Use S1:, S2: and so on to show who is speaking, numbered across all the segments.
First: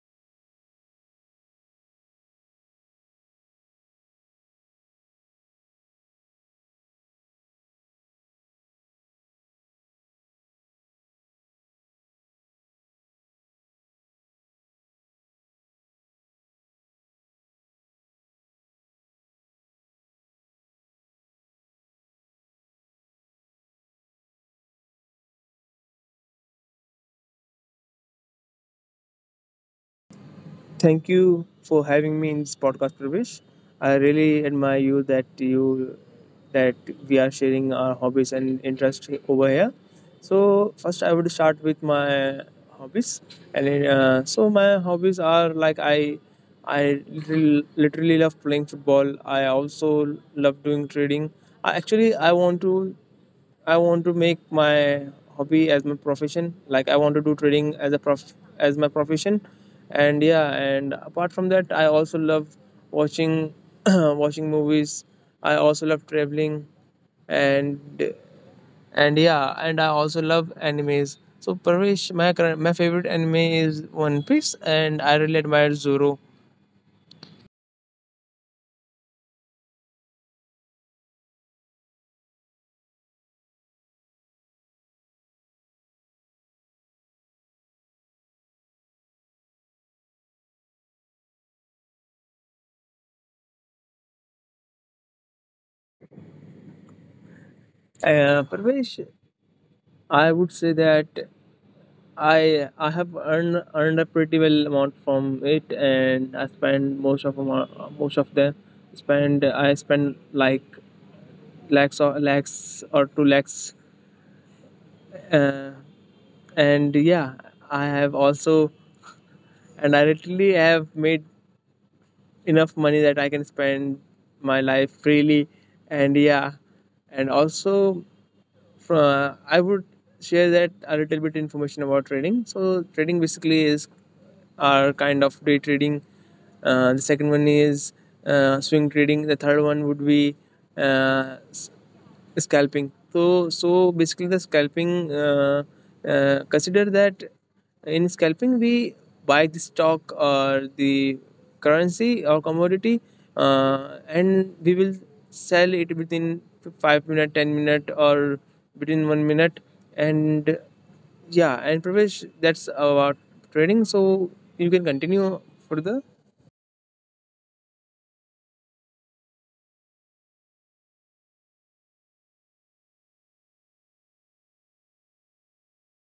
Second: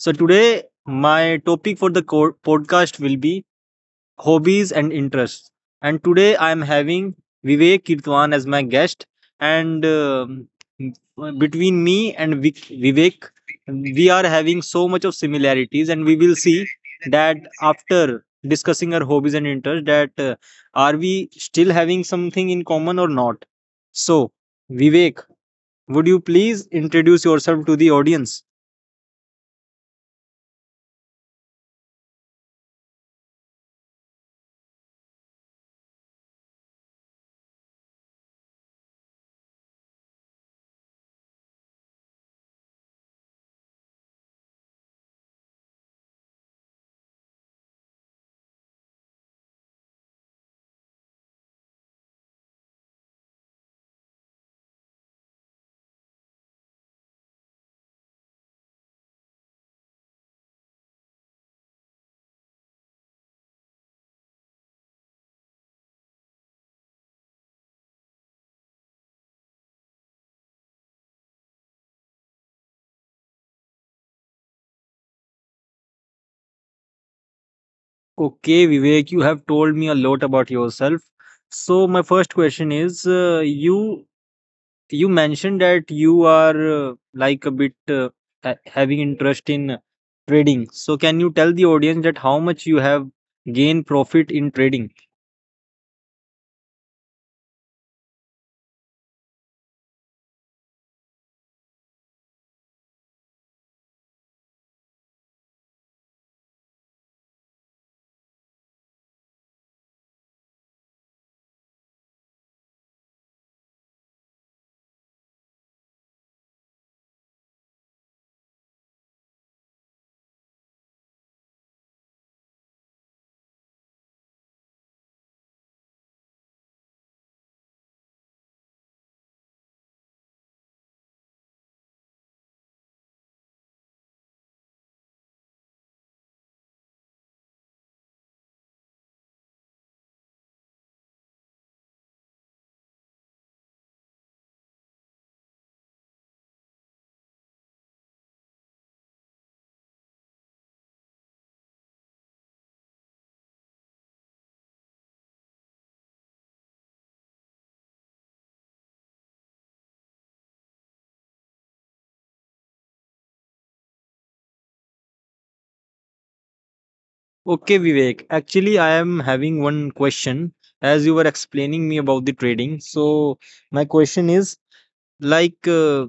S1: So, today my topic for the podcast will be hobbies and interests. And today I am having Vivek Kirtwan as my guest. And Between me and Vivek, we are having so much of similarities, and we will see that after discussing our hobbies and interests, that are we still having something in common or not? So, Vivek, would you please introduce yourself to the audience?
S2: Thank you for having me in this podcast, Pravesh. I really admire you that we are sharing our hobbies and interests over here. So first, I would start with my hobbies, and then my hobbies are like I literally love playing football. I also love doing trading. I actually I want to I want to make my hobby as my profession. Like I want to do trading as a prof as my profession, and yeah. And apart from that, I also love watching watching movies. I also love traveling, and and yeah. And I also love animes. So Parvesh, my favorite anime is One Piece, and I really admire Zoro.
S1: Okay, Vivek, you have told me a lot about yourself. So my first question is, you mentioned that you are like a bit ha having interest in trading. So can you tell the audience that how much you have gained profit in trading?
S2: Parvesh, I would say that I have earned a pretty well amount from it, and I spend most of them. Spend I spend like lakhs or lakhs or two lakhs, uh, and yeah, I have also I literally have made enough money that I can spend my life freely, and yeah, and also from, I would share that a little bit information about trading. So trading basically is our kind of day trading. The second one is swing trading. The third one would be uh, scalping. So basically the scalping consider that in scalping we buy the stock or the currency or commodity, and we will sell it within 5 minute, 10 minute, or between 1 minute. And yeah, and Pravesh, that's about trading, so you can continue further.
S1: Okay, Vivek. Actually, I am having one question as you were explaining me about the trading. So my question is like.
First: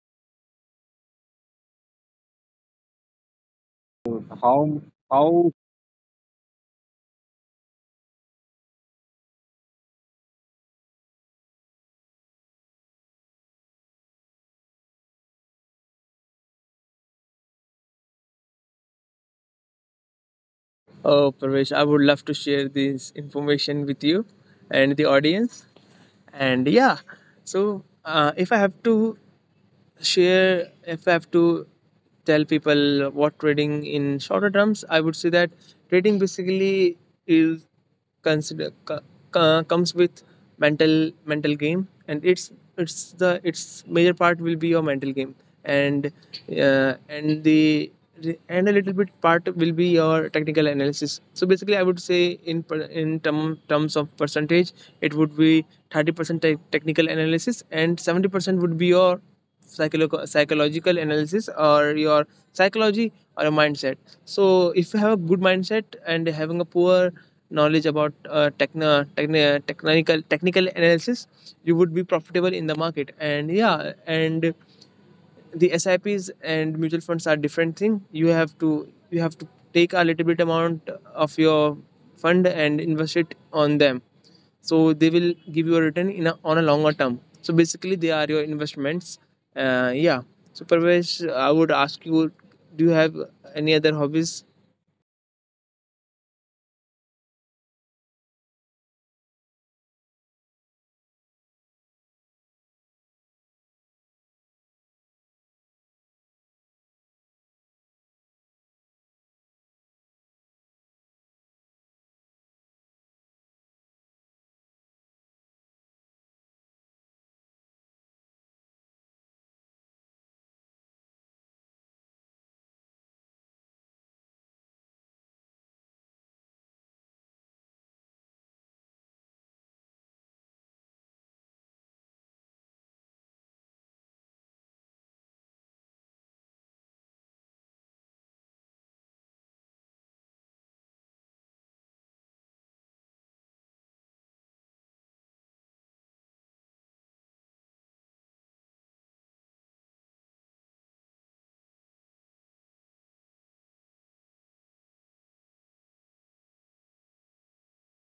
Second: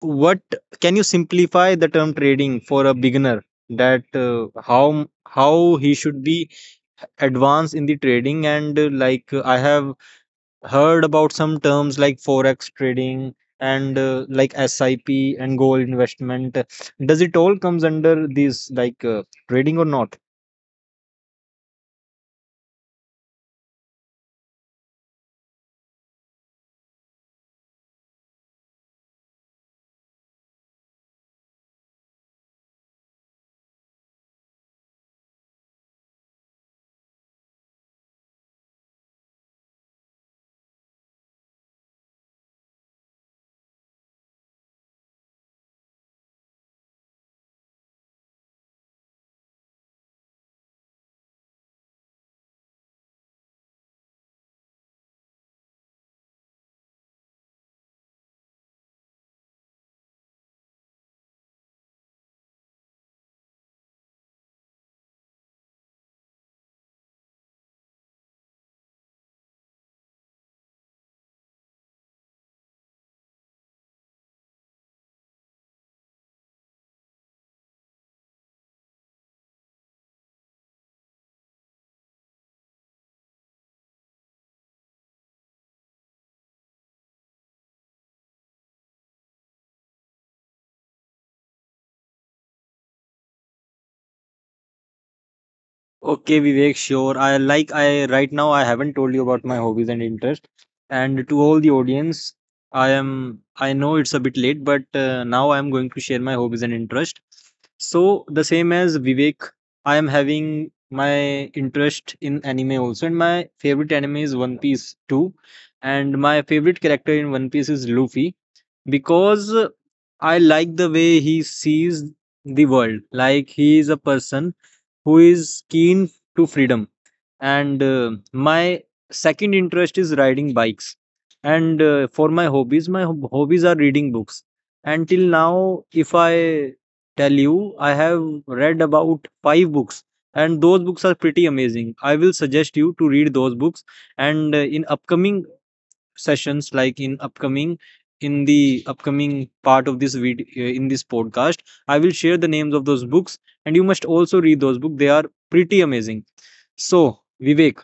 S1: What can you simplify the term trading for a beginner, that
S2: How how
S1: how he should be advanced in the trading, and like I have heard about some terms like forex trading and like sip and gold investment. Does it all comes under this, like trading or not?
S2: Oh, Pravesh, I would love to share this information with you and the audience, and yeah. So if I have to share if I have to tell people what trading in shorter terms, I would say that trading basically is consider co- comes with mental mental game, and it's the its major part will be your mental game, and and the and a little bit part will be your technical analysis. So basically, I would say in terms of percentage, it would be 30% technical analysis and 70% would be your psychological analysis, or your psychology, or your mindset. So if you have a good mindset and having a poor knowledge about techno, techni- technical technical analysis, you would be profitable in the market. And yeah, and the S I Ps and mutual funds are different thing. You have to take a little bit amount of your fund and invest it on them. So they will give you a return in on a longer term. So basically, they are your investments. Uh, yeah. So Parvesh, I would ask you, do you have any other hobbies?
S1: Okay, Vivek, sure. I right now, I haven't told you about my hobbies and interest. And to all the audience, I know it's a bit late, but now I am going to share my hobbies and interest. So, the same as Vivek, I am having my interest in anime also, and my favorite anime is One Piece too. And my favorite character in One Piece is Luffy because I like the way he sees the world. Like, he is a person who is keen to freedom, and my second interest is riding bikes, and for my hobbies, my hobbies are reading books, and till now, if I tell you, I have read about 5 books, and those books are pretty amazing. I will suggest you to read those books, and in upcoming sessions, like in the upcoming part of this video, in this podcast, I will share the names of those books, and you must also read those books. They are pretty amazing. So, Vivek,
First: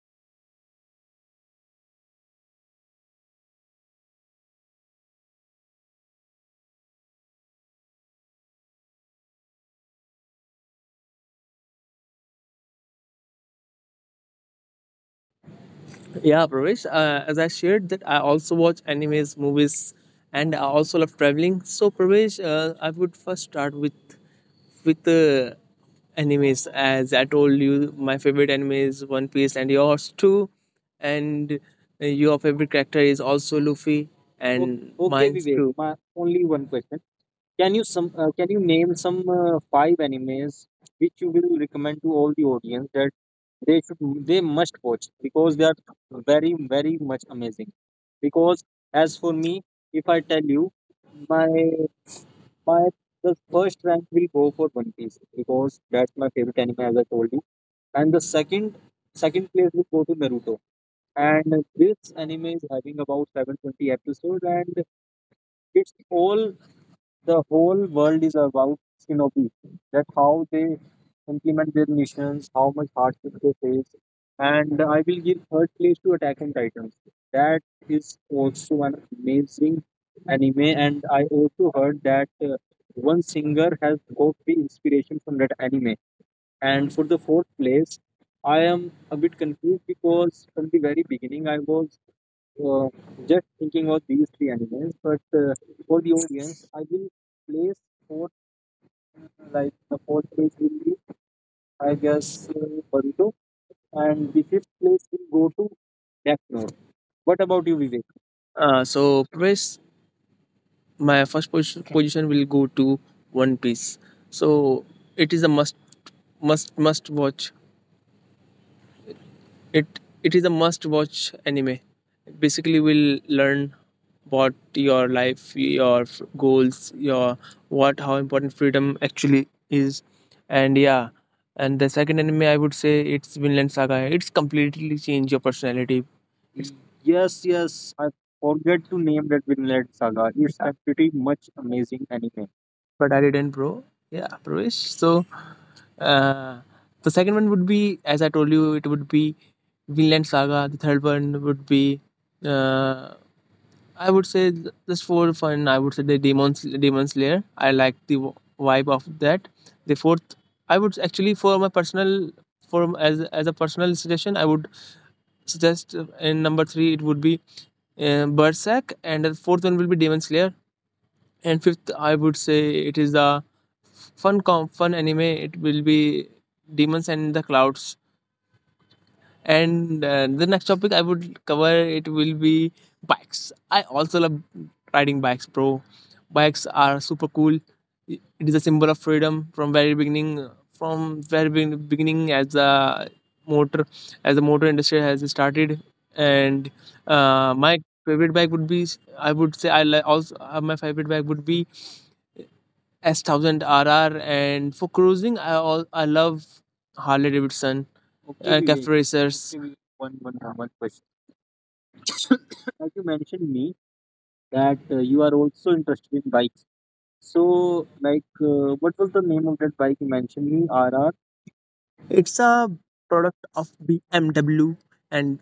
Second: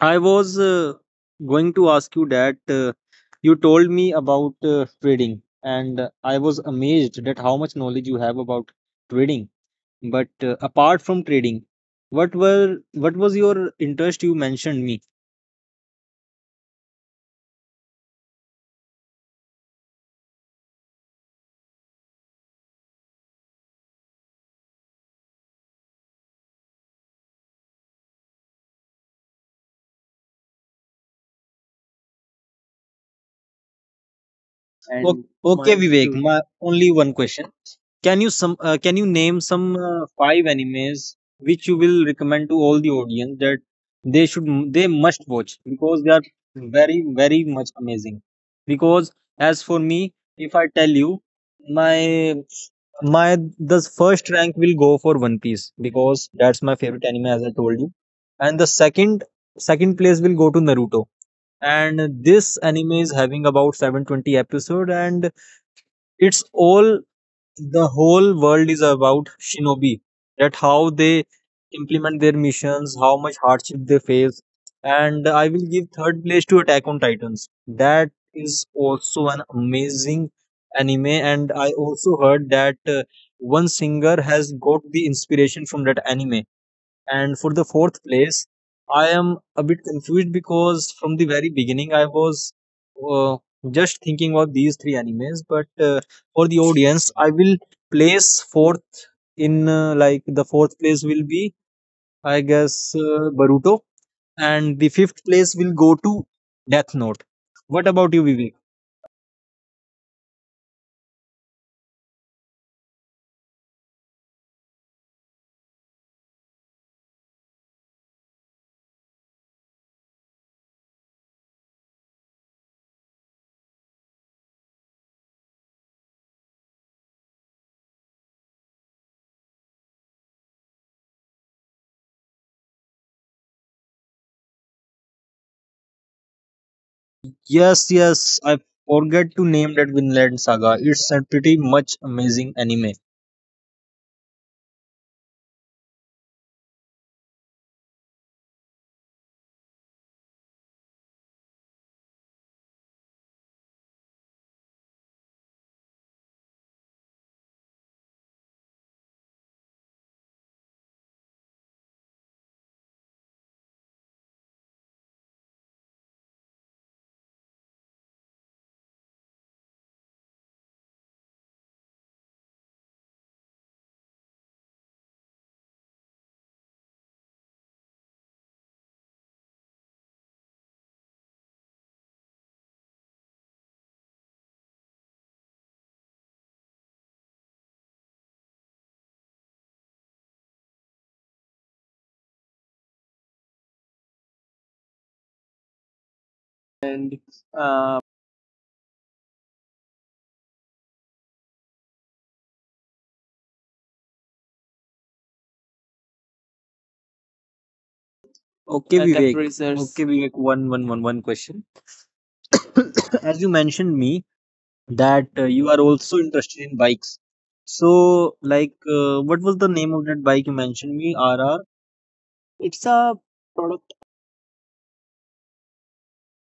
S1: I was going to ask you that you told me about trading, and I was amazed that how much knowledge you have about trading. But apart from trading, what were what was your interest you mentioned me?
S2: Yeah, Pravesh. As I shared, that I also watch animes, movies, and I also love traveling. So, Pravesh, I would first start with with uh, animes. As I told you, my favorite anime is One Piece, and yours too. And your favorite character is also Luffy.
S1: O- and
S2: O-
S1: Okay,
S2: and
S1: okay,
S2: Okay,
S1: Vivek,
S2: mine's Vivek,
S1: my
S2: too. My
S1: only one
S2: only one
S1: question.
S2: question.
S1: Can you
S2: Can you
S1: name some
S2: name some
S1: five
S2: five
S1: animes
S2: animes
S1: which you will
S2: which you
S1: recommend
S2: will
S1: to all
S2: recommend
S1: the
S2: to all the
S1: audience, that
S2: audience, that
S1: they should,
S2: they
S1: they
S2: should,
S1: must
S2: they
S1: watch,
S2: must
S1: because
S2: watch
S1: they are
S2: because they are
S1: very, very
S2: very,
S1: much
S2: very
S1: amazing?
S2: much amazing.
S1: Because as
S2: Because
S1: for me,
S2: as for
S1: if I
S2: me,
S1: tell you,
S2: if I tell you,
S1: my
S2: my
S1: my the
S2: my
S1: first
S2: the
S1: rank will
S2: first
S1: go
S2: rank
S1: for One
S2: will go
S1: Piece
S2: for One
S1: because
S2: Piece
S1: that's my
S2: because
S1: favorite
S2: that's
S1: anime,
S2: my
S1: as I
S2: favorite
S1: told
S2: anime,
S1: you,
S2: as I told you.
S1: and the
S2: And the second
S1: second place
S2: second
S1: will
S2: place
S1: go to
S2: will go to
S1: Naruto.
S2: Naruto.
S1: And
S2: And
S1: this
S2: this
S1: anime
S2: anime
S1: is
S2: is
S1: having
S2: having about
S1: about
S2: 720
S1: 720
S2: episodes,
S1: episode,
S2: and
S1: and
S2: it's
S1: it's
S2: all
S1: all, the
S2: the whole
S1: whole
S2: world
S1: world
S2: is
S1: is
S2: about
S1: about
S2: shinobi.
S1: shinobi,
S2: That
S1: that how
S2: how they
S1: they
S2: implement
S1: implement
S2: their
S1: their missions,
S2: missions,
S1: how
S2: how much
S1: much hardship
S2: hardship they
S1: they
S2: face.
S1: face.
S2: And
S1: And
S2: I
S1: I will
S2: will
S1: give
S2: give third
S1: third
S2: place
S1: place
S2: to
S1: to Attack
S2: Attack
S1: on
S2: on Titans.
S1: Titans.
S2: That
S1: That
S2: is
S1: is also
S2: also an
S1: an amazing
S2: amazing
S1: anime,
S2: anime,
S1: and I
S2: and
S1: also
S2: I
S1: heard that
S2: also heard that
S1: one singer
S2: one
S1: has got
S2: singer
S1: the
S2: has got the
S1: inspiration from that
S2: inspiration
S1: anime.
S2: from that anime.
S1: And for the
S2: And
S1: fourth
S2: for the
S1: place,
S2: fourth place,
S1: I am a
S2: I
S1: bit
S2: am a
S1: confused
S2: bit
S1: because
S2: confused
S1: from the very
S2: because from the
S1: beginning I
S2: very
S1: was
S2: beginning I was
S1: uh, just
S2: uh,
S1: thinking about
S2: just
S1: these three
S2: thinking of these
S1: animes.
S2: three
S1: But
S2: animals, but
S1: for the audience,
S2: for the
S1: I will
S2: audience, I will
S1: place fourth
S2: place fourth,
S1: in, like the fourth
S2: like
S1: place
S2: the
S1: will
S2: fourth
S1: be,
S2: place will be,
S1: I guess,
S2: I guess,
S1: Baruto,
S2: Boruto,
S1: and the fifth
S2: and the
S1: place will
S2: fifth
S1: go
S2: place
S1: to
S2: will go to
S1: Death Note.
S2: Death Note.
S1: What about you,
S2: What
S1: Vivek?
S2: about you, Vivek? So first, my first position will go to One Piece. So it is a must watch. It is a must watch anime. Basically, we'll learn what your life your f- goals your what how important freedom actually is. And yeah, and the second anime, I would say it's Vinland Saga. It's completely changed your personality.
S1: Yes, yes, I
S2: Yes, yes. I
S1: forget to name that
S2: forget to
S1: Vinland
S2: name that
S1: Saga.
S2: Vinland
S1: It's a
S2: Saga.
S1: pretty
S2: It's
S1: much
S2: a pretty
S1: amazing
S2: much
S1: anime.
S2: amazing anime. But I didn't, bro. Yeah, bro. So, uh, the second one would be, as I told you, it would be Vinland Saga. The third one would be, uh, I would say, just for fun, I would say Demon Slayer. I like the vibe of that. The fourth, I would actually, for my personal, as a personal suggestion, I would suggest in number three it would be Berserk, and the fourth one will be Demon Slayer, and fifth I would say it is the fun anime. It will be Demons and the Clouds. And the next topic I would cover, it will be bikes. I also love riding bikes, bro. Bikes are super cool. It is a symbol of freedom from very beginning, beginning, motor as the motor industry has started.
S1: And
S2: And
S1: uh,
S2: my favorite bike would be, I would say I li- also my favorite bike would be S thousand RR, and for cruising, I love Harley Davidson.
S1: Okay, Vivek.
S2: Okay, Cafe Vivek.
S1: Temperatures. Okay,
S2: Racers.
S1: Vivek.
S2: Okay, Vivek,
S1: One, one,
S2: One,
S1: one,
S2: one,
S1: one
S2: one
S1: question.
S2: question. As
S1: As you
S2: you mentioned
S1: mentioned
S2: me
S1: me
S2: that
S1: that
S2: you
S1: you are
S2: are also
S1: also interested
S2: interested in
S1: in
S2: bikes.
S1: bikes.
S2: So,
S1: So,
S2: like,
S1: like,
S2: what
S1: what was
S2: was
S1: the
S2: the
S1: name
S2: name of
S1: of
S2: that
S1: that
S2: bike
S1: bike you
S2: you
S1: mentioned
S2: mentioned me?
S1: me? RR.
S2: RR.
S1: It's
S2: It's
S1: a
S2: a
S1: product.
S2: product of BMW, and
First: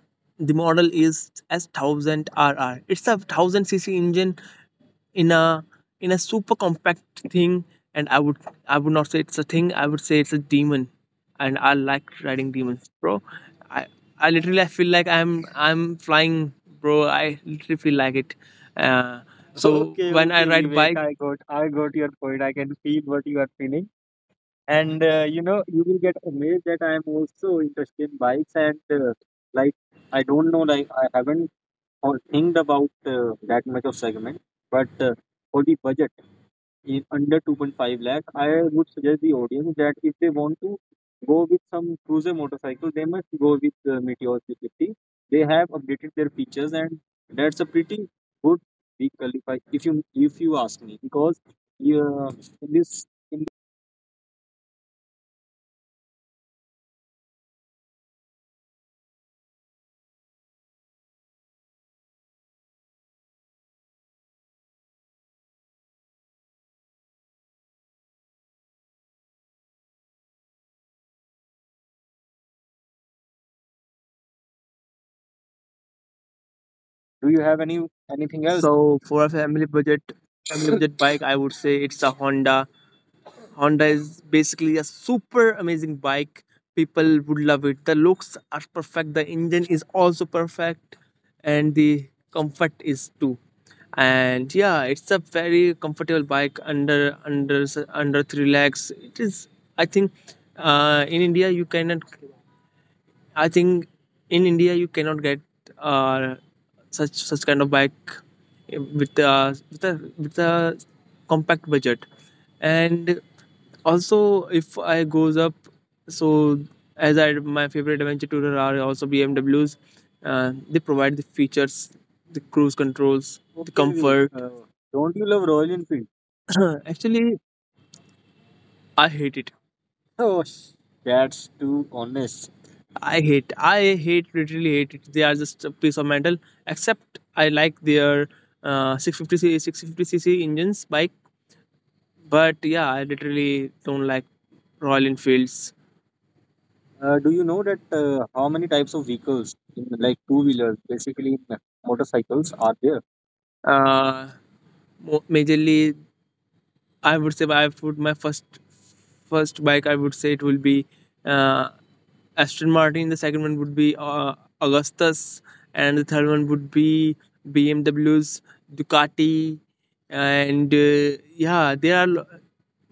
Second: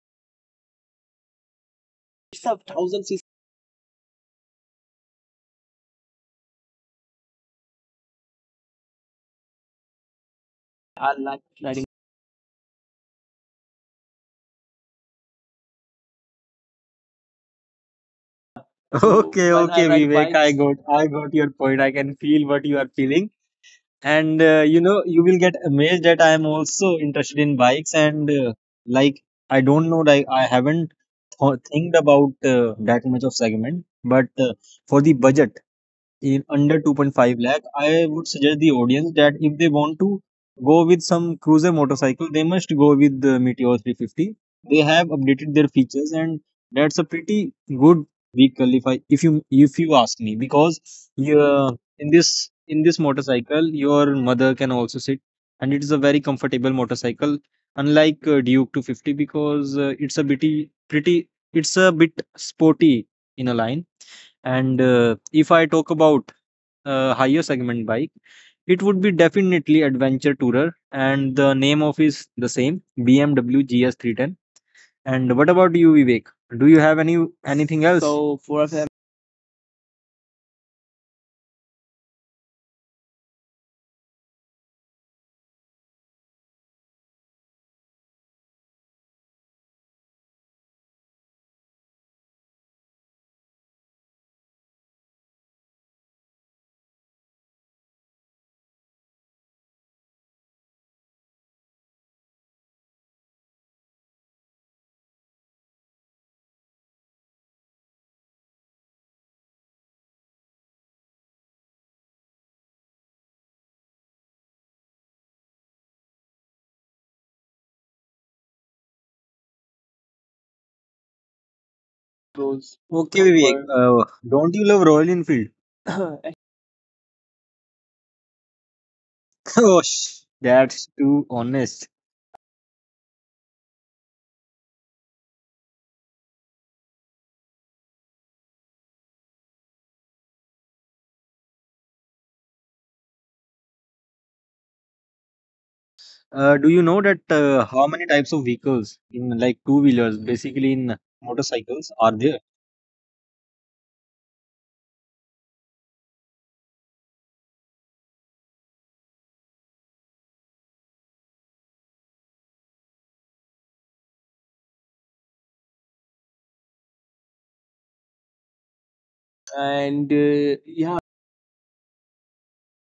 S2: the model is S
S1: It's
S2: thousand
S1: a thousand
S2: RR.
S1: cc.
S2: It's a thousand cc engine in a in a super compact thing. And I would, I would not say it's a thing, I would
S1: I
S2: say it's
S1: like
S2: a
S1: riding.
S2: demon. And I like riding demons, bro. I i literally, I feel like I'm flying, bro. I literally feel
S1: So,
S2: like it.
S1: Okay, when I okay, ride Vivek.
S2: uh,
S1: I bikes, got, I
S2: Okay,
S1: got
S2: when
S1: your
S2: I, okay, ride
S1: point.
S2: Vivek,
S1: I
S2: bike,
S1: can feel what
S2: I
S1: you are
S2: got your
S1: feeling.
S2: point. I can feel what
S1: And
S2: you are
S1: you
S2: feeling.
S1: know, you will get amazed
S2: And
S1: that I am
S2: you know you
S1: also
S2: will get
S1: interested in
S2: amazed that I
S1: bikes,
S2: am
S1: and
S2: also interested in
S1: like,
S2: bikes. And
S1: I don't know, like,
S2: like,
S1: I
S2: I
S1: haven't
S2: don't know, like, I haven't
S1: think
S2: or
S1: about
S2: think about
S1: that much of
S2: that much
S1: segment.
S2: of segment,
S1: But
S2: but
S1: for the
S2: for the
S1: budget,
S2: budget
S1: in
S2: in
S1: under
S2: under
S1: 2.5
S2: 2.5
S1: lakh,
S2: lakh, I
S1: I would
S2: would
S1: suggest
S2: suggest
S1: the
S2: the
S1: audience
S2: audience
S1: that
S2: that if
S1: if they
S2: they
S1: want
S2: want to
S1: to
S2: go
S1: go with
S2: with some
S1: some cruiser
S2: cruiser
S1: motorcycle,
S2: motorcycle,
S1: they
S2: they must
S1: must
S2: go
S1: go with
S2: with
S1: the
S2: Meteor
S1: Meteor
S2: 350.
S1: 350. They
S2: They
S1: have
S2: have updated
S1: updated their
S2: their
S1: features,
S2: features,
S1: and
S2: and
S1: that's
S2: that's
S1: a
S2: a pretty
S1: pretty
S2: good
S1: good
S2: big
S1: vehicle,
S2: qualify,
S1: if
S2: if you,
S1: you, if
S2: if
S1: you
S2: you
S1: ask
S2: ask
S1: me,
S2: me
S1: because
S2: because
S1: you,
S2: yeah,
S1: in
S2: in this.
S1: this, in this motorcycle your mother can also sit, and it is a very comfortable motorcycle, unlike Duke 250, because it's a bitty pretty it's a bit sporty in a line. And if I talk about higher segment bike, it would be definitely Adventure Tourer, and the name of is the same, BMW GS310. And what about you, Vivek? Do you
S2: Do
S1: have
S2: you have
S1: any
S2: any
S1: anything else?
S2: anything else?
S1: So
S2: So
S1: four of
S2: for
S1: them
S2: a family budget, family budget bike, I would say it's a Honda. Honda is basically a super amazing bike. People would love it. The looks are perfect. The engine is also perfect, and the comfort is too. And yeah, it's a very comfortable bike under three lakhs. It is. I think in India you cannot I think in India you cannot get uh, such kind of bike, with a compact budget. And also if I goes up, so as I, my favorite adventure tourer are also BMWs. They provide the features, the
S1: goes.
S2: cruise
S1: Okay,
S2: controls,
S1: Vivek.
S2: the Okay,
S1: For
S2: comfort.
S1: Don't you love Royal
S2: Don't you
S1: Enfield?
S2: love Royal
S1: Oh,
S2: Enfield? Actually, I hate it. Oh,
S1: that's too
S2: that's
S1: honest.
S2: too honest. Literally hate it. They are just a piece of metal. Except I like their 650cc engines bike, but yeah, I literally don't like Royal Enfields.
S1: Do
S2: Do
S1: you
S2: you
S1: know
S2: know
S1: that
S2: that
S1: how
S2: how
S1: many
S2: many
S1: types
S2: types
S1: of
S2: of vehicles,
S1: vehicles, in
S2: like
S1: like two
S2: two wheelers,
S1: wheelers, basically
S2: basically
S1: in motorcycles,
S2: motorcycles,
S1: are
S2: are
S1: there?
S2: there? Uh, Majorly, I would say I would my first bike, I would say it will be uh, Aston Martin. The second one would be Augustus, and the third one would be BMW's Ducati,
S1: and uh,
S2: and
S1: yeah,
S2: yeah, there are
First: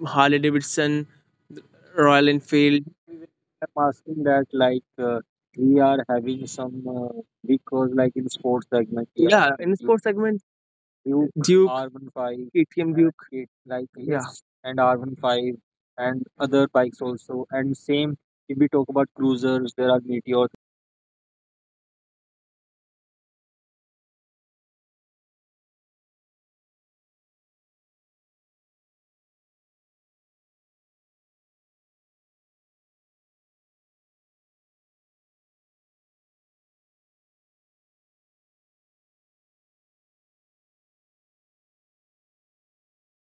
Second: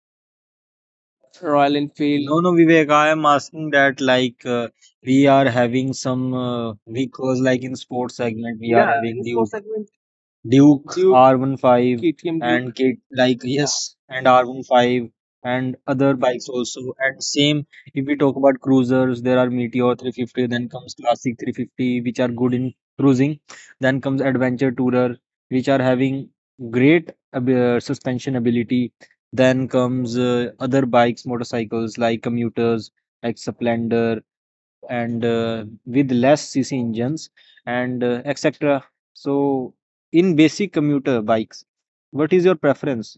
S2: Harley Davidson,
S1: Royal Enfield.
S2: Royal
S1: No, no,
S2: Enfield.
S1: Vivek, I am asking
S2: I'm
S1: that,
S2: asking
S1: like
S2: that like,
S1: we are
S2: we
S1: having
S2: are
S1: some
S2: having some
S1: because
S2: big
S1: like, in
S2: cause like
S1: sports
S2: in sports
S1: segment, we are,
S2: segment
S1: yeah,
S2: we are
S1: having in
S2: yeah, in
S1: the
S2: the having sports
S1: segment,
S2: segment,
S1: Duke,
S2: R15,
S1: R15 KTM
S2: KTM
S1: Duke.
S2: Duke.
S1: and
S2: It
S1: Duke,
S2: like
S1: like,
S2: yeah, yes
S1: yes, and
S2: and R15
S1: R15
S2: and
S1: and other
S2: other
S1: bikes
S2: bikes
S1: also.
S2: also.
S1: And
S2: And same
S1: same,
S2: if
S1: if we
S2: we
S1: talk
S2: talk about
S1: about cruisers,
S2: cruisers,
S1: there
S2: there are
S1: are
S2: Meteor.
S1: Meteor 350, then comes Classic 350, which are good in cruising. Then comes Adventure Tourer, which are having great suspension ability. Then comes other bikes, motorcycles like commuters, like Splendor and with less cc engines and etc. So in basic commuter bikes, what is your preference?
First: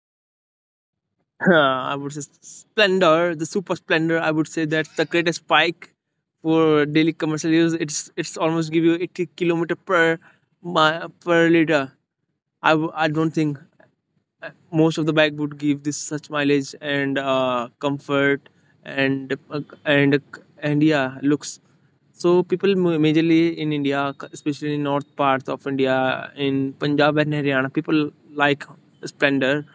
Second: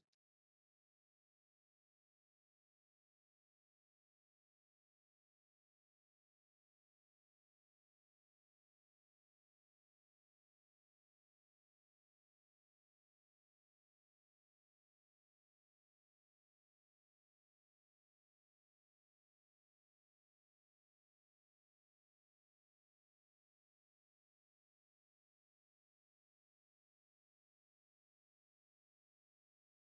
S2: I would say Splendor, the Super Splendor. I would say that's the greatest bike for daily commercial use. It's almost give you 80 kilometer per liter. I don't think most of the bike would give this such mileage and comfort and and yeah looks. So people majorly in India, especially in north parts of India, in Punjab and Haryana, people like Splendor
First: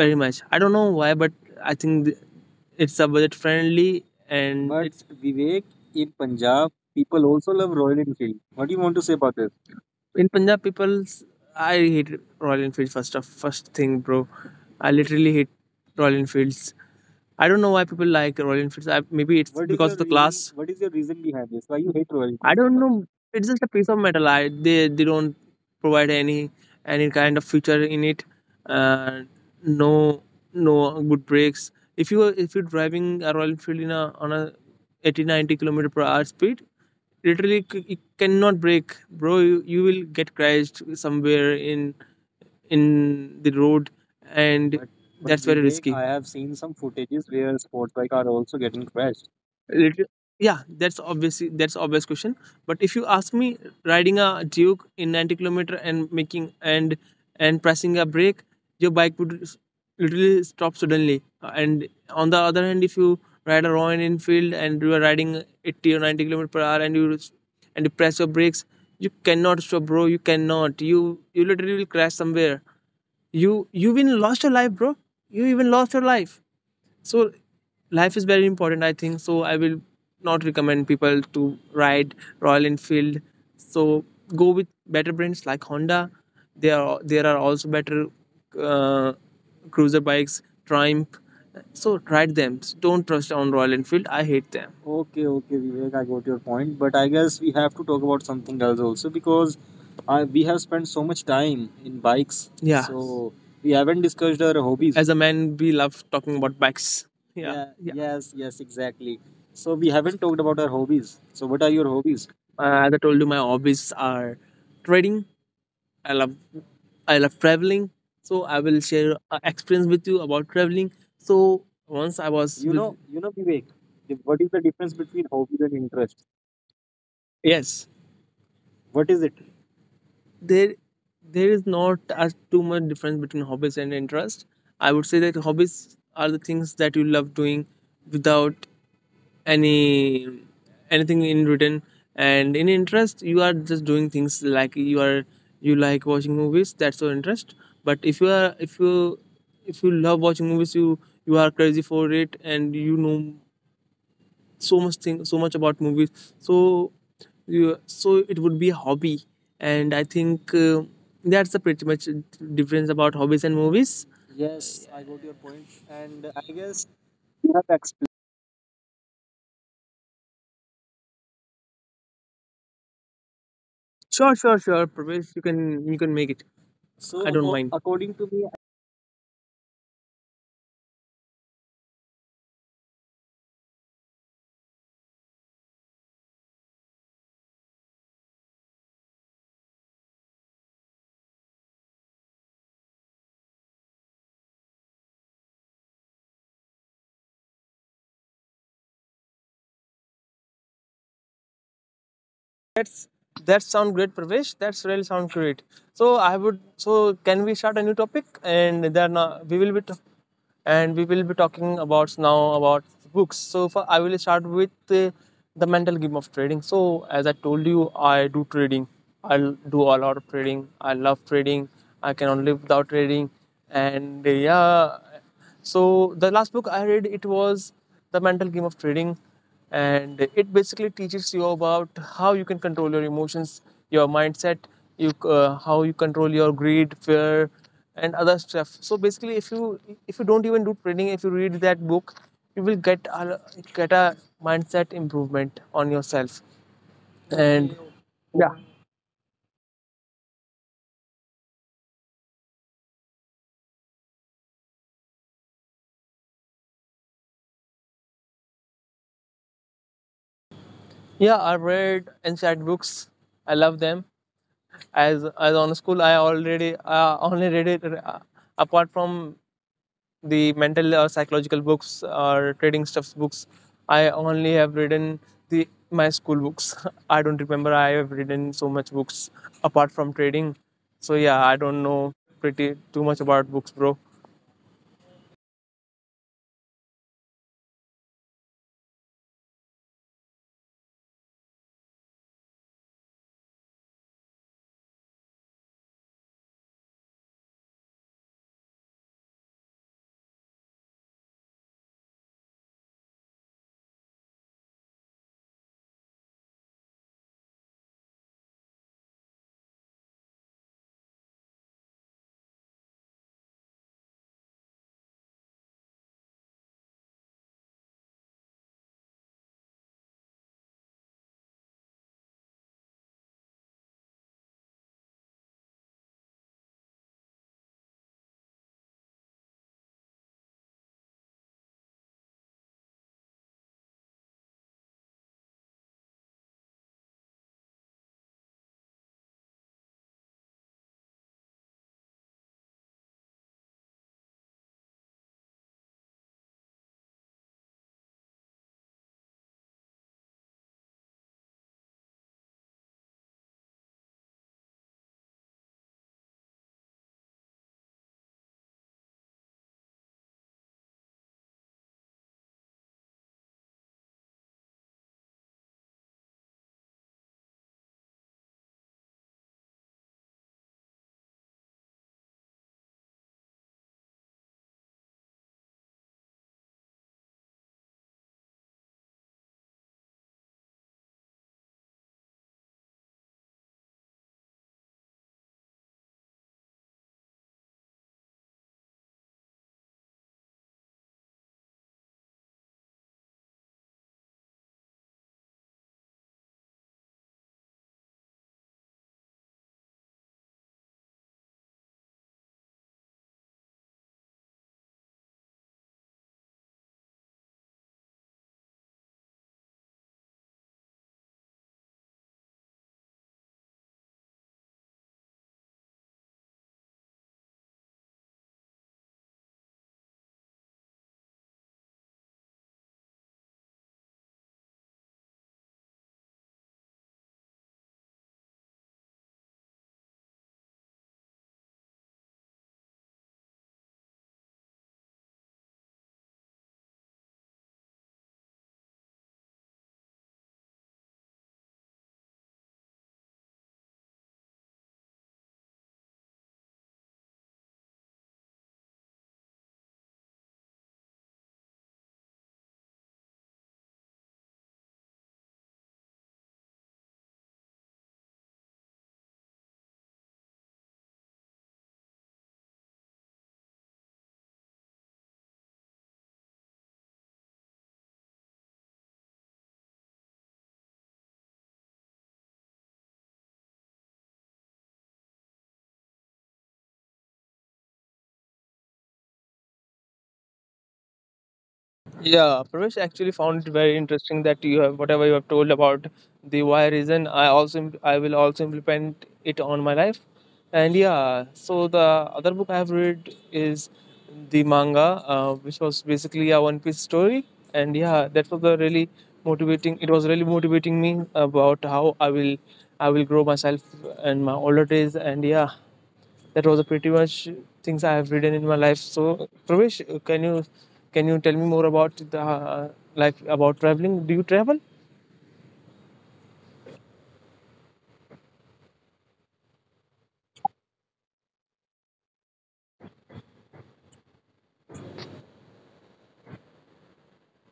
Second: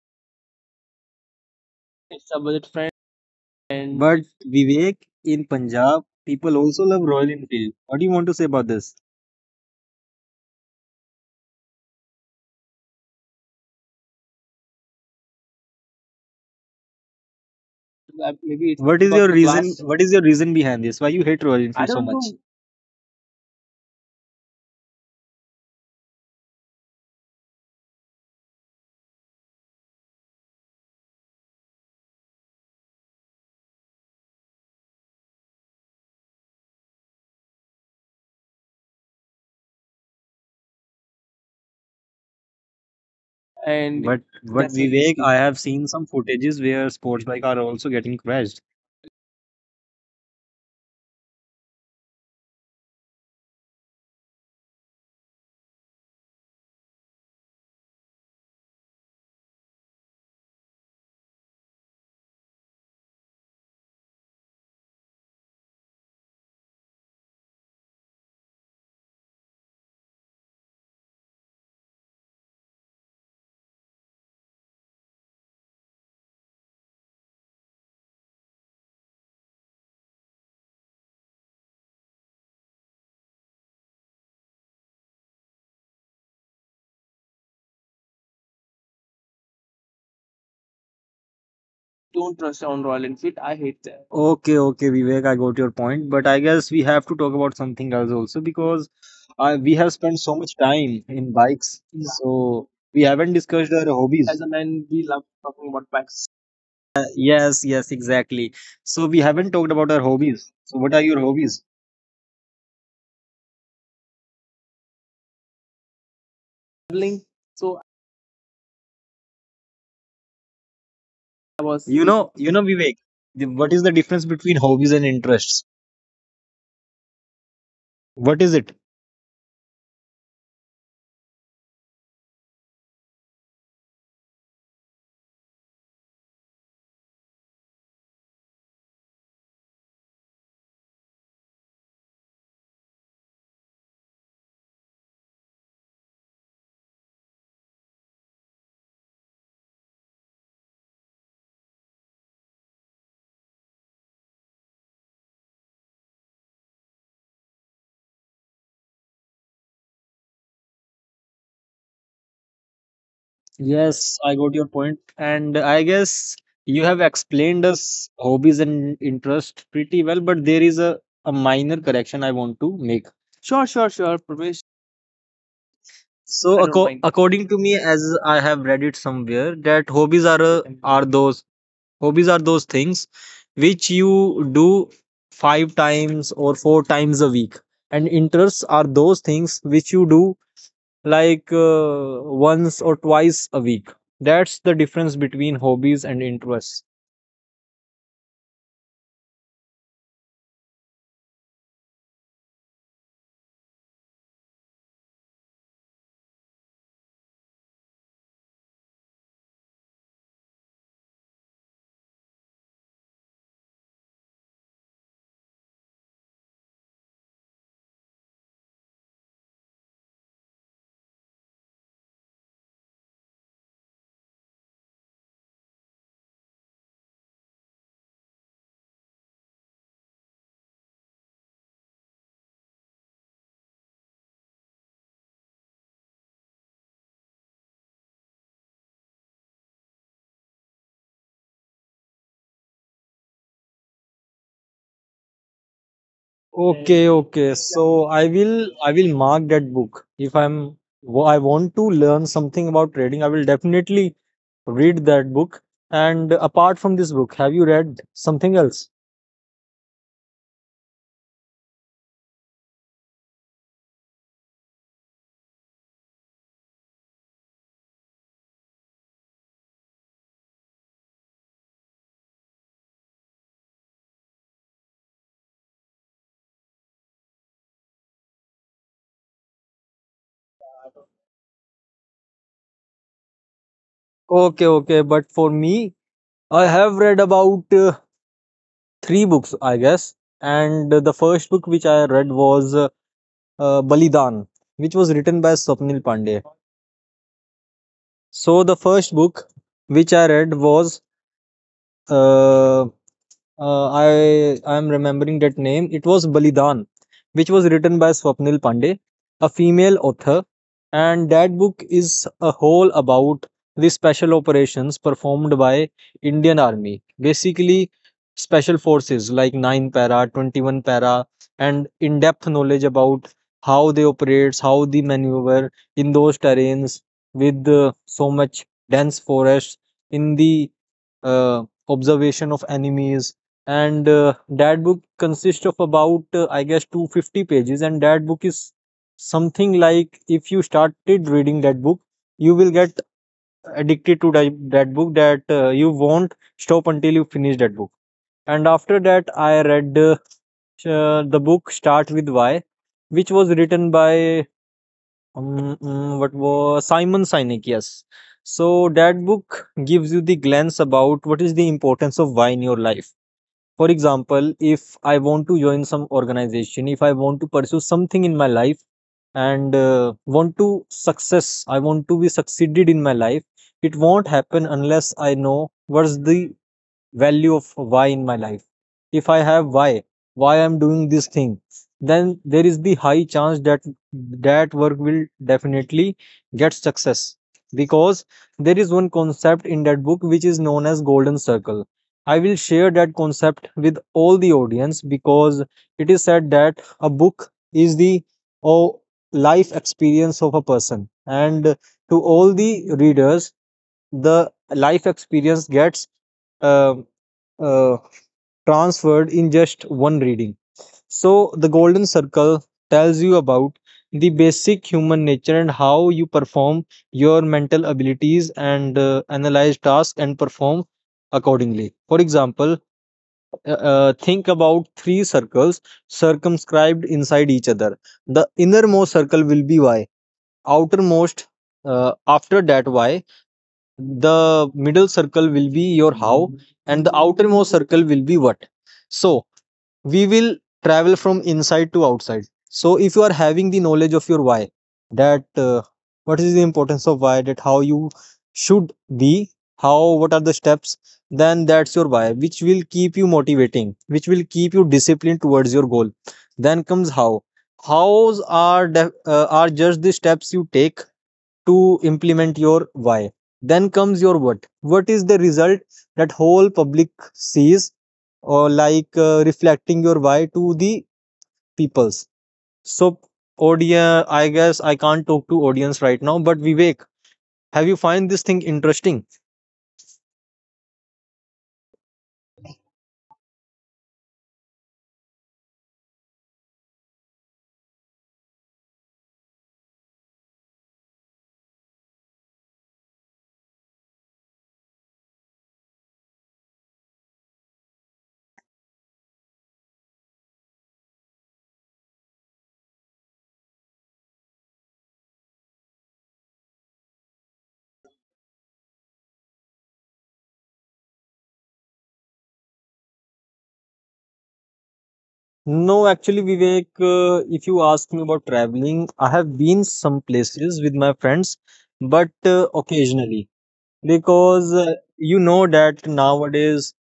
S2: very much. I don't know why, but I think
S1: It's a budget friend.
S2: it's a budget
S1: and
S2: friendly.
S1: but
S2: And But
S1: Vivek,
S2: it's
S1: in
S2: Vivek,
S1: Punjab,
S2: in
S1: people
S2: Punjab,
S1: also love
S2: people
S1: Royal
S2: also love
S1: Enfield. What
S2: Royal
S1: do you want
S2: Enfield.
S1: to say about
S2: What do you
S1: this?
S2: want to say about this? In Punjab, people, I hate Royal Enfield, first thing, bro. I literally hate Royal Enfields. I don't know why people like Royal
S1: Maybe it's,
S2: Enfields. I,
S1: what is, because your of
S2: maybe it's What
S1: reason
S2: is
S1: class.
S2: because your of the
S1: What
S2: reason?
S1: is your
S2: Class.
S1: reason
S2: What is
S1: behind
S2: your
S1: this, why
S2: reason
S1: you hate
S2: behind this?
S1: Royal I
S2: Why you
S1: Enfield so
S2: hate
S1: don't much
S2: Royal
S1: know.
S2: I Enfield so don't much? Know. It's just a piece of metal. I they don't provide any kind of feature in it. Uh, no, no good brakes. If you're driving a Royal Enfield in a on a 80 90 kilometer per hour speed, literally it cannot break, bro. You will get crashed somewhere in the
S1: And but
S2: road,
S1: but that's it.
S2: and
S1: Vivek,
S2: But
S1: I have
S2: that's
S1: seen
S2: very Vivek,
S1: some
S2: risky. I have
S1: footages
S2: seen
S1: where
S2: some
S1: sports bike are
S2: footages
S1: also
S2: where
S1: getting
S2: sports bike are
S1: crashed.
S2: also getting crashed. Yeah, that's obvious question. But if you ask me, riding a Duke in 90 kilometer and making and pressing a brake, your bike would literally stop suddenly. And on the other hand, if you ride a Royal Enfield and you are riding 80 or 90 kilometer per hour and and you press your brakes, you cannot stop, bro. You cannot. You literally will crash somewhere. You even lost your life, bro. You even lost your life. So life is very important, I think. So I will not recommend people to ride Royal Enfield. So go with better brands like Honda. There are also better uh, cruiser bikes, Triumph. So ride
S1: Don't
S2: them,
S1: trust on
S2: don't
S1: Royal
S2: trust on
S1: Enfield. I
S2: Royal
S1: hate
S2: Enfield,
S1: that.
S2: I hate
S1: Okay,
S2: them.
S1: okay,
S2: Okay,
S1: Vivek, I
S2: okay,
S1: got your
S2: Vivek, I
S1: point,
S2: got
S1: but
S2: your
S1: I guess
S2: point,
S1: we
S2: but
S1: have
S2: I
S1: to talk
S2: guess
S1: about
S2: we have to
S1: something
S2: talk
S1: else
S2: about
S1: also,
S2: something else
S1: because
S2: also because
S1: we have spent so
S2: we
S1: much
S2: have spent
S1: time
S2: so much
S1: in
S2: time
S1: bikes.
S2: in
S1: Yeah,
S2: bikes,
S1: so
S2: yeah,
S1: we haven't
S2: so
S1: discussed
S2: we
S1: our
S2: haven't
S1: hobbies. As a
S2: discussed our
S1: man,
S2: hobbies.
S1: we
S2: As a
S1: love
S2: man,
S1: talking
S2: we
S1: about
S2: love
S1: bikes.
S2: talking about bikes. Yeah.
S1: Yes, yes,
S2: Yes,
S1: exactly.
S2: yes,
S1: So we
S2: exactly.
S1: haven't talked
S2: So
S1: about
S2: we
S1: our
S2: haven't talked
S1: hobbies.
S2: about our
S1: So what are your
S2: hobbies. So
S1: hobbies?
S2: what are your hobbies? As I told you, my hobbies are trading. I love, I
S1: Traveling.
S2: love
S1: So
S2: traveling. So I will share a experience with you about traveling.
S1: I
S2: So
S1: was,
S2: once I was
S1: Vivek,
S2: you know, Vivek.
S1: what is the difference
S2: What is the
S1: between
S2: difference
S1: hobbies and
S2: between hobbies
S1: interests?
S2: and interest? Yes,
S1: What is it?
S2: what is it? there there is not as too much difference between hobbies and interest. I would say that hobbies are the things that you love doing without any anything in return. And in interest, you are just doing things like you are, you like watching movies, that's your interest. But if you are, if you, if you love watching movies, you are crazy for it, and you know so much thing, so much about movies. So so it would be a hobby. And I think that's the pretty much difference about hobbies and movies.
S1: Yes, I got your
S2: Yes,
S1: point.
S2: I got your
S1: And
S2: point,
S1: I
S2: and
S1: guess
S2: I
S1: you
S2: guess
S1: have
S2: you
S1: explained
S2: have
S1: us
S2: explained.
S1: hobbies and interest pretty well, but there is a minor correction I want to make. Sure, sure, sure,
S2: Sure,
S1: Pramesh.
S2: sure, sure, Pravesh, you can make
S1: So I
S2: it.
S1: don't mind.
S2: So,
S1: According
S2: I
S1: to
S2: don't
S1: me,
S2: acco- mind
S1: as
S2: according
S1: I
S2: to
S1: have
S2: me,
S1: read it somewhere, that hobbies are a, are those, hobbies are those things which you do five times or four times a week, and interests are those things which you do like once or twice a week. That's the difference between hobbies and interests.
S2: that's that sound great Pravesh, that's really sound great. So I would, so can we start a new topic, and then we will be t- and we will be talking about now about books. So for, I will start with the mental game of trading. So as I told you, I do trading. I do a lot of trading. I love trading. I cannot live without trading. And yeah, so the last book I read it was the mental game of trading, and it basically teaches you about how you can control your emotions, your mindset, you how you control your greed, fear, and other stuff. So basically, if you, if you don't even do trading, if you read that book, you will get a mindset improvement on yourself. And
S1: Okay, okay. So I will, I will mark that book. If I'm I want to learn something about trading, I will definitely read that book. And apart from this book, have you read something else?
S2: yeah, I read insight books. I love them. As on school, I already only read it apart from the mental or psychological books or trading stuffs books. I only have written the my school books. I don't remember I have written so much books apart from trading. So yeah, I don't know pretty too much about books, bro.
S1: Okay, okay. But for me, I have read about three books, I guess. And the first book which I read was Balidan, which was written by Swapnil Pandey. So the first book which I read was uh, I am remembering that name. It was Balidan, which was written by Swapnil Pandey, a female author, and that book is a whole about the special operations performed by Indian Army, basically special forces like 9 para, 21 para, and in-depth knowledge about how they operate, how they maneuver in those terrains with so much dense forest in the observation of enemies, and that book consists of about I guess 250 pages, and that book is something like, if you started reading that book, you will get addicted to that book, that you won't stop until you finish that book. And after that i read the book Start With Why, which was written by what was Simon Sinek, yes. So that book gives you the glance about what is the importance of why in your life. For example, if I want to join some organization, if I want to pursue something in my life, and want to success, I want to be succeeded in my life, it won't happen unless I know what's the value of why in my life. If I have why I'm doing this thing, then there is the high chance that that work will definitely get success, because there is one concept in that book which is known as Golden Circle. I will share that concept with all the audience, because it is said that a book is the oh, life experience of a person, and to all the readers, the life experience gets uh, uh, transferred in just one reading. So The Golden Circle tells you about the basic human nature, and how you perform your mental abilities and analyze tasks and perform accordingly. For example, think about three circles circumscribed inside each other. The innermost circle will be Y, outermost, after that Y, the middle circle will be your how, and the outermost circle will be what. So we will travel from inside to outside. So if you are having the knowledge of your why, that what is the importance of why, that how you should be, how, what are the steps, then that's your why, which will keep you motivating, which will keep you disciplined towards your goal. Then comes how. Hows are just the steps you take to implement your why. Then comes your what. What is the result that whole public sees, or like reflecting your why to the peoples. So audience, I guess I can't talk to audience right now, but Vivek, have you find this thing interesting?
S2: Yeah, Pravesh, actually found it very interesting that you have whatever you have told about the why reason. I will also implement it on my life, and yeah. So the other book I have read is the manga, which was basically a One Piece story, and yeah, that was a really motivating. It was really motivating me about how I will grow myself in my older days, and yeah, that was a pretty much things I have written in my life. So Pravesh, can you tell me more about the like about traveling? Do you travel?
S1: No, actually, Vivek, if you ask me about traveling, I have been some places with my friends, but occasionally, because you know that nowadays,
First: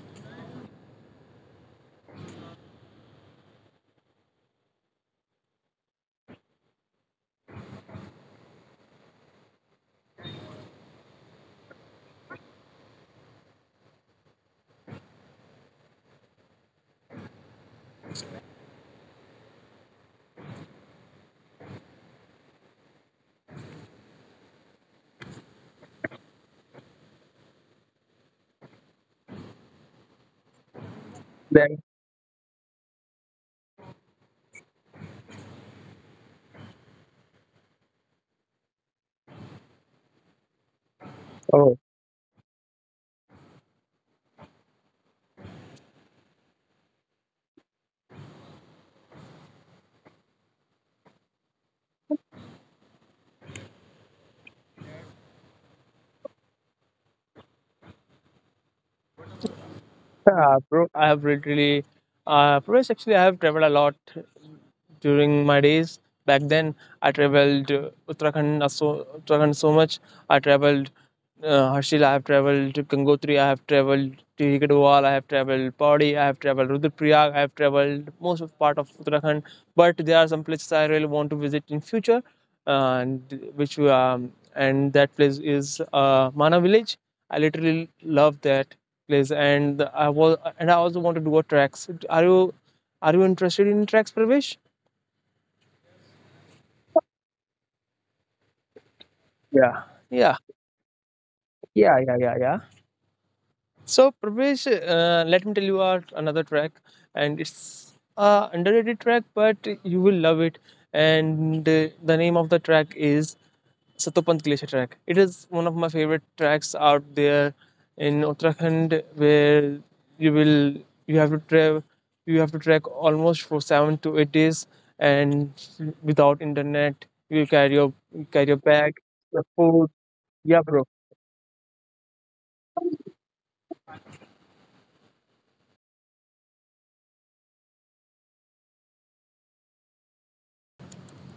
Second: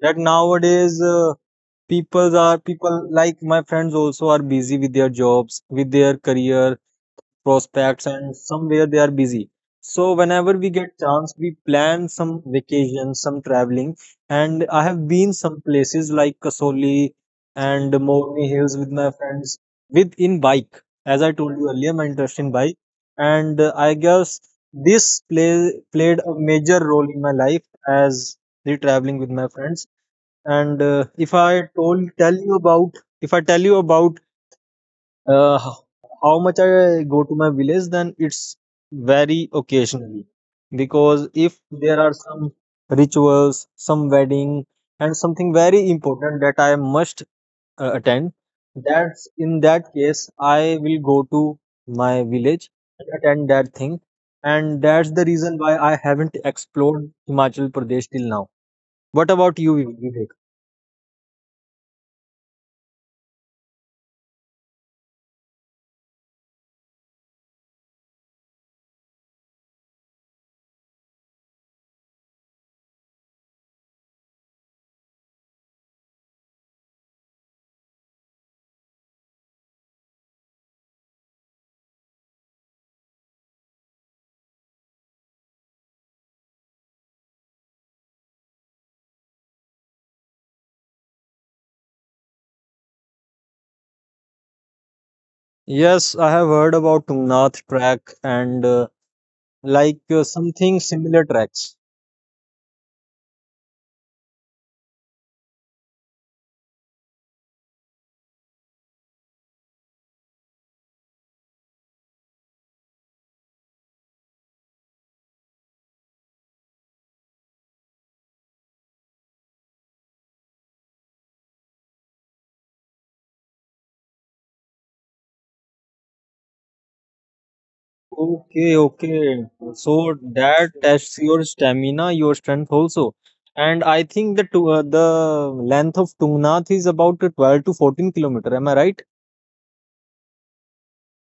S1: that nowadays uh, people are people like my friends also are busy with their jobs, with their career prospects, and somewhere they are busy. So whenever we get chance, we plan some vacations, some traveling, and I have been some places like Kasoli and Morni Hills with my friends, with in bike. As I told you earlier, my interest in bike, and I guess this play played a major role in my life, as the traveling with my friends. and uh, if i
S2: Then,
S1: told tell you about, if I tell you about uh, how how much I go to my village, then it's very occasionally. Because if
S2: oh,
S1: there are some rituals, some wedding, and something very important that I must attend, that's in that case I will go to my village and attend that thing, and that's the reason why I haven't explored Himachal Pradesh till now. What about you, Vivek?
S2: yeah, bro, I have literally, Pravesh, actually, I have traveled a lot during my days. Back then, I traveled Uttarakhand so much. I traveled Harshil, I have traveled to Gangotri, I have traveled to Hikadwal, I have traveled Pauri, I have traveled Rudraprayag, I have traveled most of part of Uttarakhand. But there are some places I really want to visit in future, and which and that place is Mana Village. I literally love that place, and I was and I also want to do a tracks. Are you interested in tracks, Pravesh?
S1: Yes, I have heard about Tungnath track and. Like
S2: Yeah.
S1: something similar tracks.
S2: So Pravesh, let me tell you our another track, and it's a underrated track, but you will love it. And the name of the track is Satopant Glacier track. It is one of my favorite tracks out there in Uttarakhand, where you will you have to travel, you have to trek almost for 7 to 8 days, and without internet, you carry your
S1: Okay,
S2: bag, your
S1: okay.
S2: food.
S1: So
S2: Yeah,
S1: that
S2: bro.
S1: tests your stamina, your strength also. And I think the length of Tungnath is about to 12 to 14 kilometer. Am I right?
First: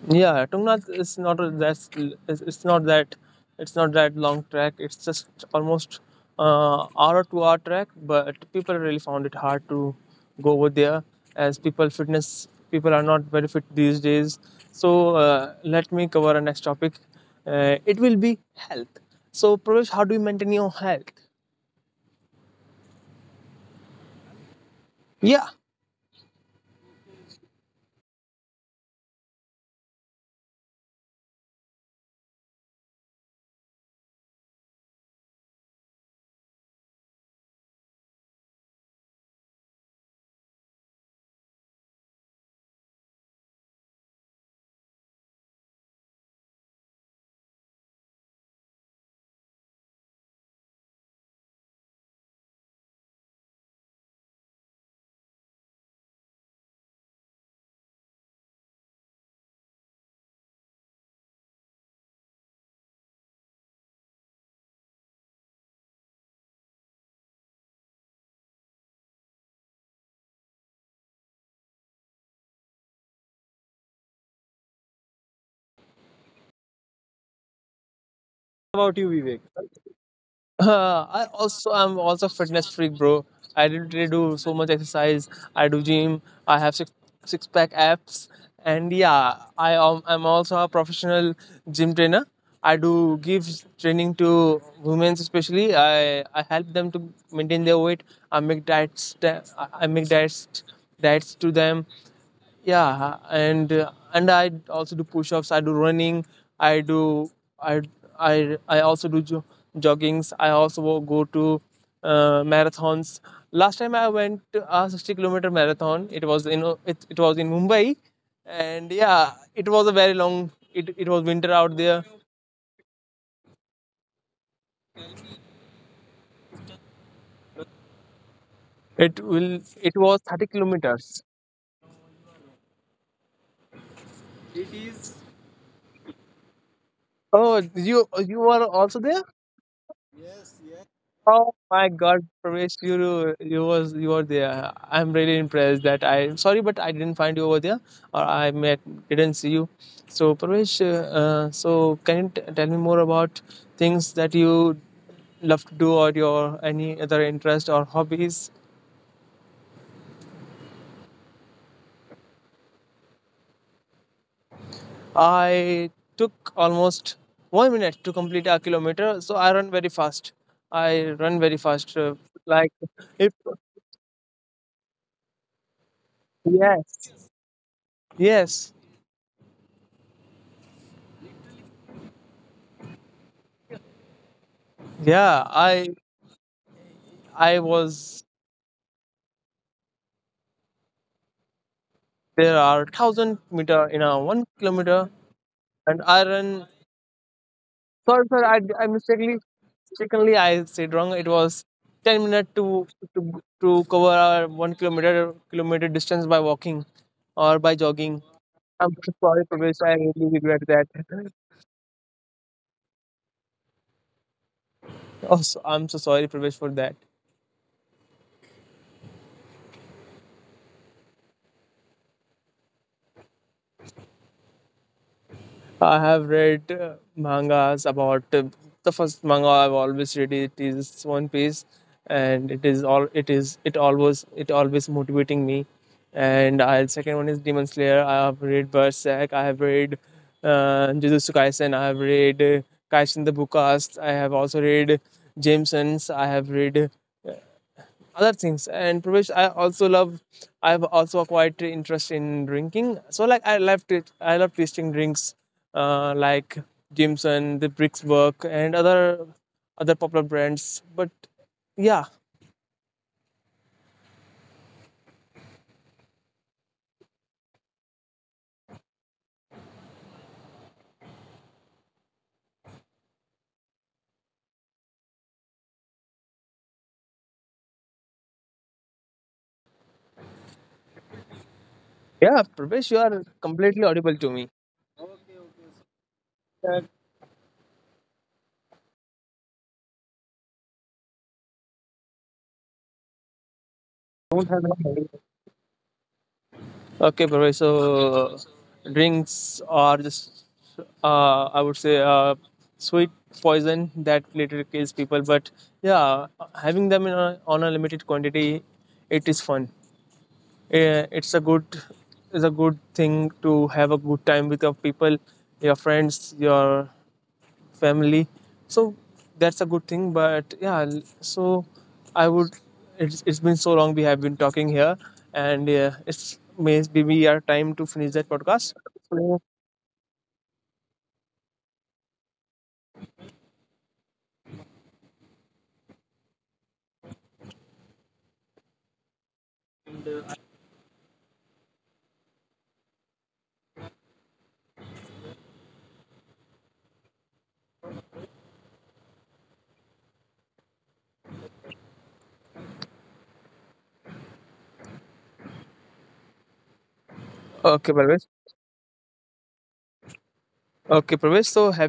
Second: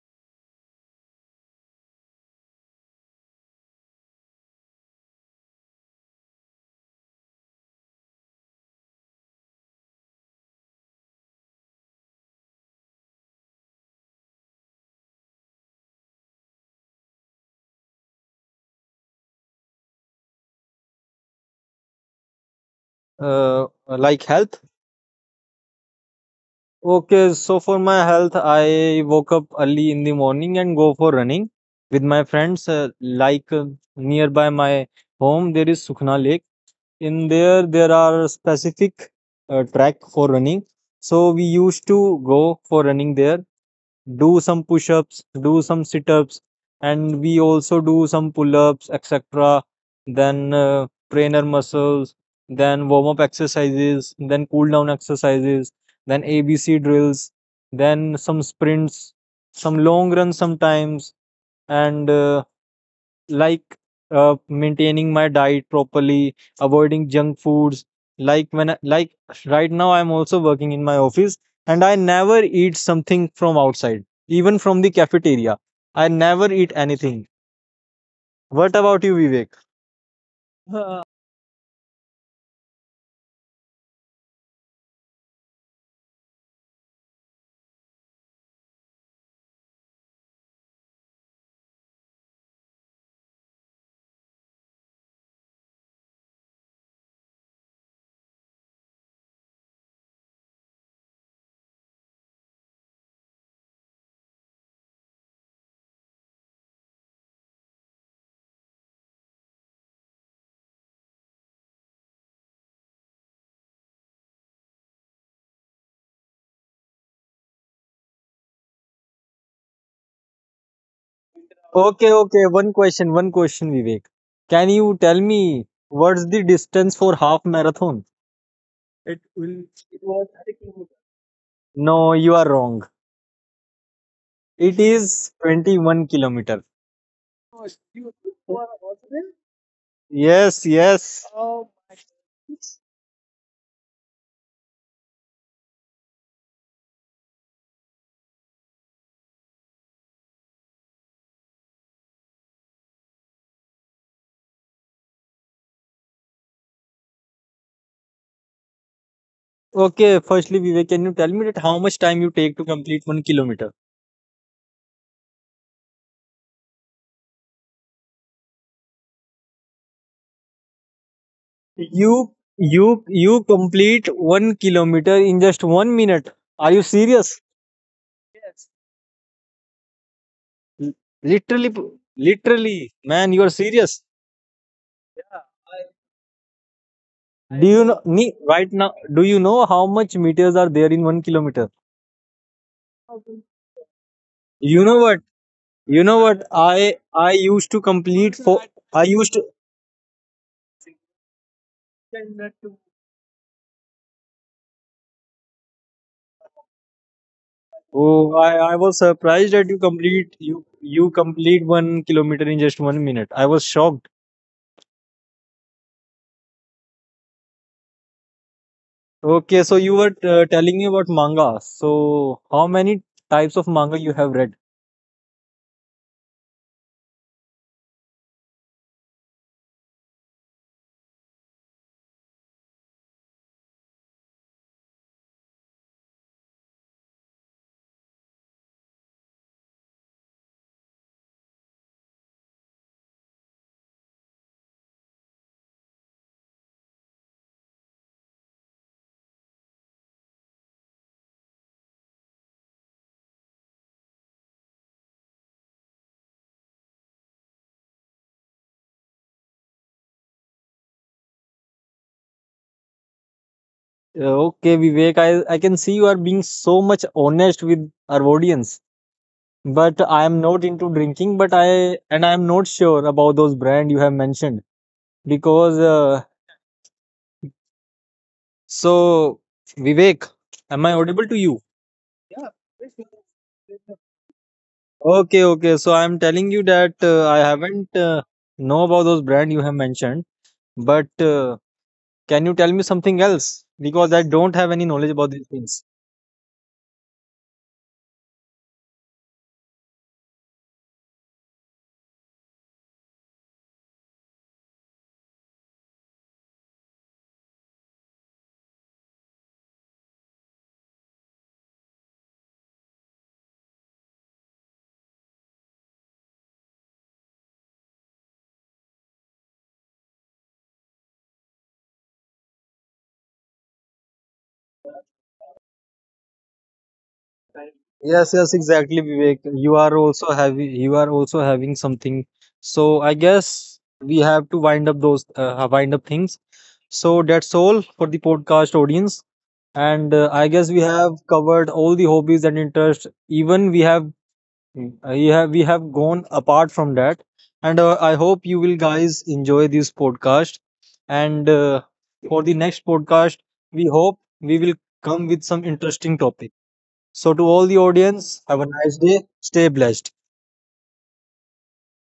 S2: Yeah, Tungnath is not a, that's it's not that, it's not that long track. It's just almost hour or 2 hour track. But people really found it hard to go over there, as people fitness people are not very fit these days. So let me cover a next topic. It will be health. So Pravesh, how do you maintain your health?
S1: Like health.
S2: Yeah.
S1: Okay, so for my health, I woke up early in the morning and go for running with my friends. Nearby my home, there is Sukhna Lake. In there, there are specific track for running, so we used to go for running there, do some push-ups, do some sit-ups, and we also do some pull-ups, etc. Then trainer muscles, then warm-up exercises, then cool-down exercises, then ABC drills, then some sprints, some long runs sometimes, and like maintaining my diet properly, avoiding junk foods. Like when I, like right now, I'm also working in my office, and I never eat something from outside, even from the cafeteria. I never eat anything.
S2: About you,
S1: What about
S2: Vivek.
S1: you, Vivek?
S2: I'm also a fitness freak, bro. I didn't really do so much exercise. I do gym. I have six pack abs, and yeah, I'm also a professional gym trainer. I do give training to women especially. I help them to maintain their weight. I make diets. I make diets to them, yeah. And I also do push-ups, I do running, i do i I also do joggings. I also go to marathons. Last time I went to a 60-kilometer marathon. It was in it was in Mumbai, and yeah, it was a very long, it was winter out there.
S1: Okay, okay. One question, Vivek. Can you tell me what's the distance for half marathon? It
S2: It
S1: will.
S2: was
S1: It
S2: 30
S1: was thirty
S2: kilometers.
S1: kilometers. No, you are wrong.
S2: It
S1: It
S2: is.
S1: is 21 kilometer.
S2: Oh, you you were also there. Yes, yes.
S1: Yes, yes.
S2: Oh my
S1: Oh.
S2: God, Pravesh, you was you were there. I'm really impressed that I sorry, but I didn't find you over there, or I met didn't see you. So Pravesh, so can you tell me more about things that you love to do or your any other interest or hobbies?
S1: Okay, firstly, Vivek, can you tell me that how much time you take to complete 1 kilometer?
S2: I took almost 1 minute to complete a kilometer, so I run very fast. I run very fast,
S1: You
S2: like
S1: you
S2: if
S1: you complete 1 kilometer in just 1 minute. Are you
S2: yes,
S1: serious?
S2: yes.
S1: L- Literally, p- literally, man, you are serious.
S2: Yeah, I
S1: Do you know
S2: was
S1: ne- right now? Do you know how much meters are there in 1 kilometer?
S2: there are 1,000 meter in a one
S1: You know what?
S2: kilometer
S1: You
S2: and
S1: know
S2: I
S1: what?
S2: run.
S1: I used to complete
S2: Sorry, sorry,
S1: four.
S2: I
S1: I used
S2: mistakenly I said wrong, it was 10 minute
S1: to.
S2: to cover our 1 kilometer distance by walking or by jogging.
S1: Oh, I was
S2: I'm so
S1: surprised
S2: sorry
S1: that you
S2: Pravesh, I
S1: complete
S2: really
S1: you
S2: regret that.
S1: you complete 1 kilometer in just 1 minute. I was shocked.
S2: Oh so, I'm so sorry Pravesh for that.
S1: Okay, so you were telling me about manga. So how many types of manga you have read?
S2: I have read mangas about the first manga I've always read it is One Piece, and it is all it is it always motivating me. And I second one is Demon Slayer. I have read Berserk. I have read Jujutsu Kaisen. I have read Kaisen the Bookcast. I have also read Jameson's. I have read other things. And Pravesh, I also love I've also acquired interest in drinking. So like I love it, I love tasting drinks, like Jameson, the Bricks Work and other popular brands. But yeah.
S1: Uh, okay, Vivek, I can see you are being so much honest with our audience. But I am not into drinking. But I, and I am not sure about those brand you have mentioned, because so Vivek, am I audible to you?
S2: Yeah, Pravesh, you are completely audible to me.
S1: Okay, okay. So I'm telling you that I haven't know about those brand you have mentioned, but can you tell me something else? Because I don't have any knowledge about these things.
S2: Okay, Pravesh, so drinks are just I would say sweet poison that later kills people, but yeah, having them in a, on a limited quantity, it is fun. Eh, it's a good, it's a good thing to have a good time with your people, your friends, your family. So that's a good thing, but yeah. So I would, it's been so long we have been talking here, and it's maybe our time to finish that
S1: Yes, yes,
S2: podcast.
S1: exactly, Vivek.
S2: So-
S1: You are also having, you are also having something. So I guess we have to wind up those wind up things. So that's all for the podcast audience. And I guess we have covered all the hobbies and interests. Even we have. Mm. Yeah, we have gone apart from that, and I hope you will guys enjoy this podcast. And for the next podcast, we hope we will come with some interesting topic. So, to all the
S2: okay Parvez.
S1: audience, have a nice day. Stay blessed.
S2: So have,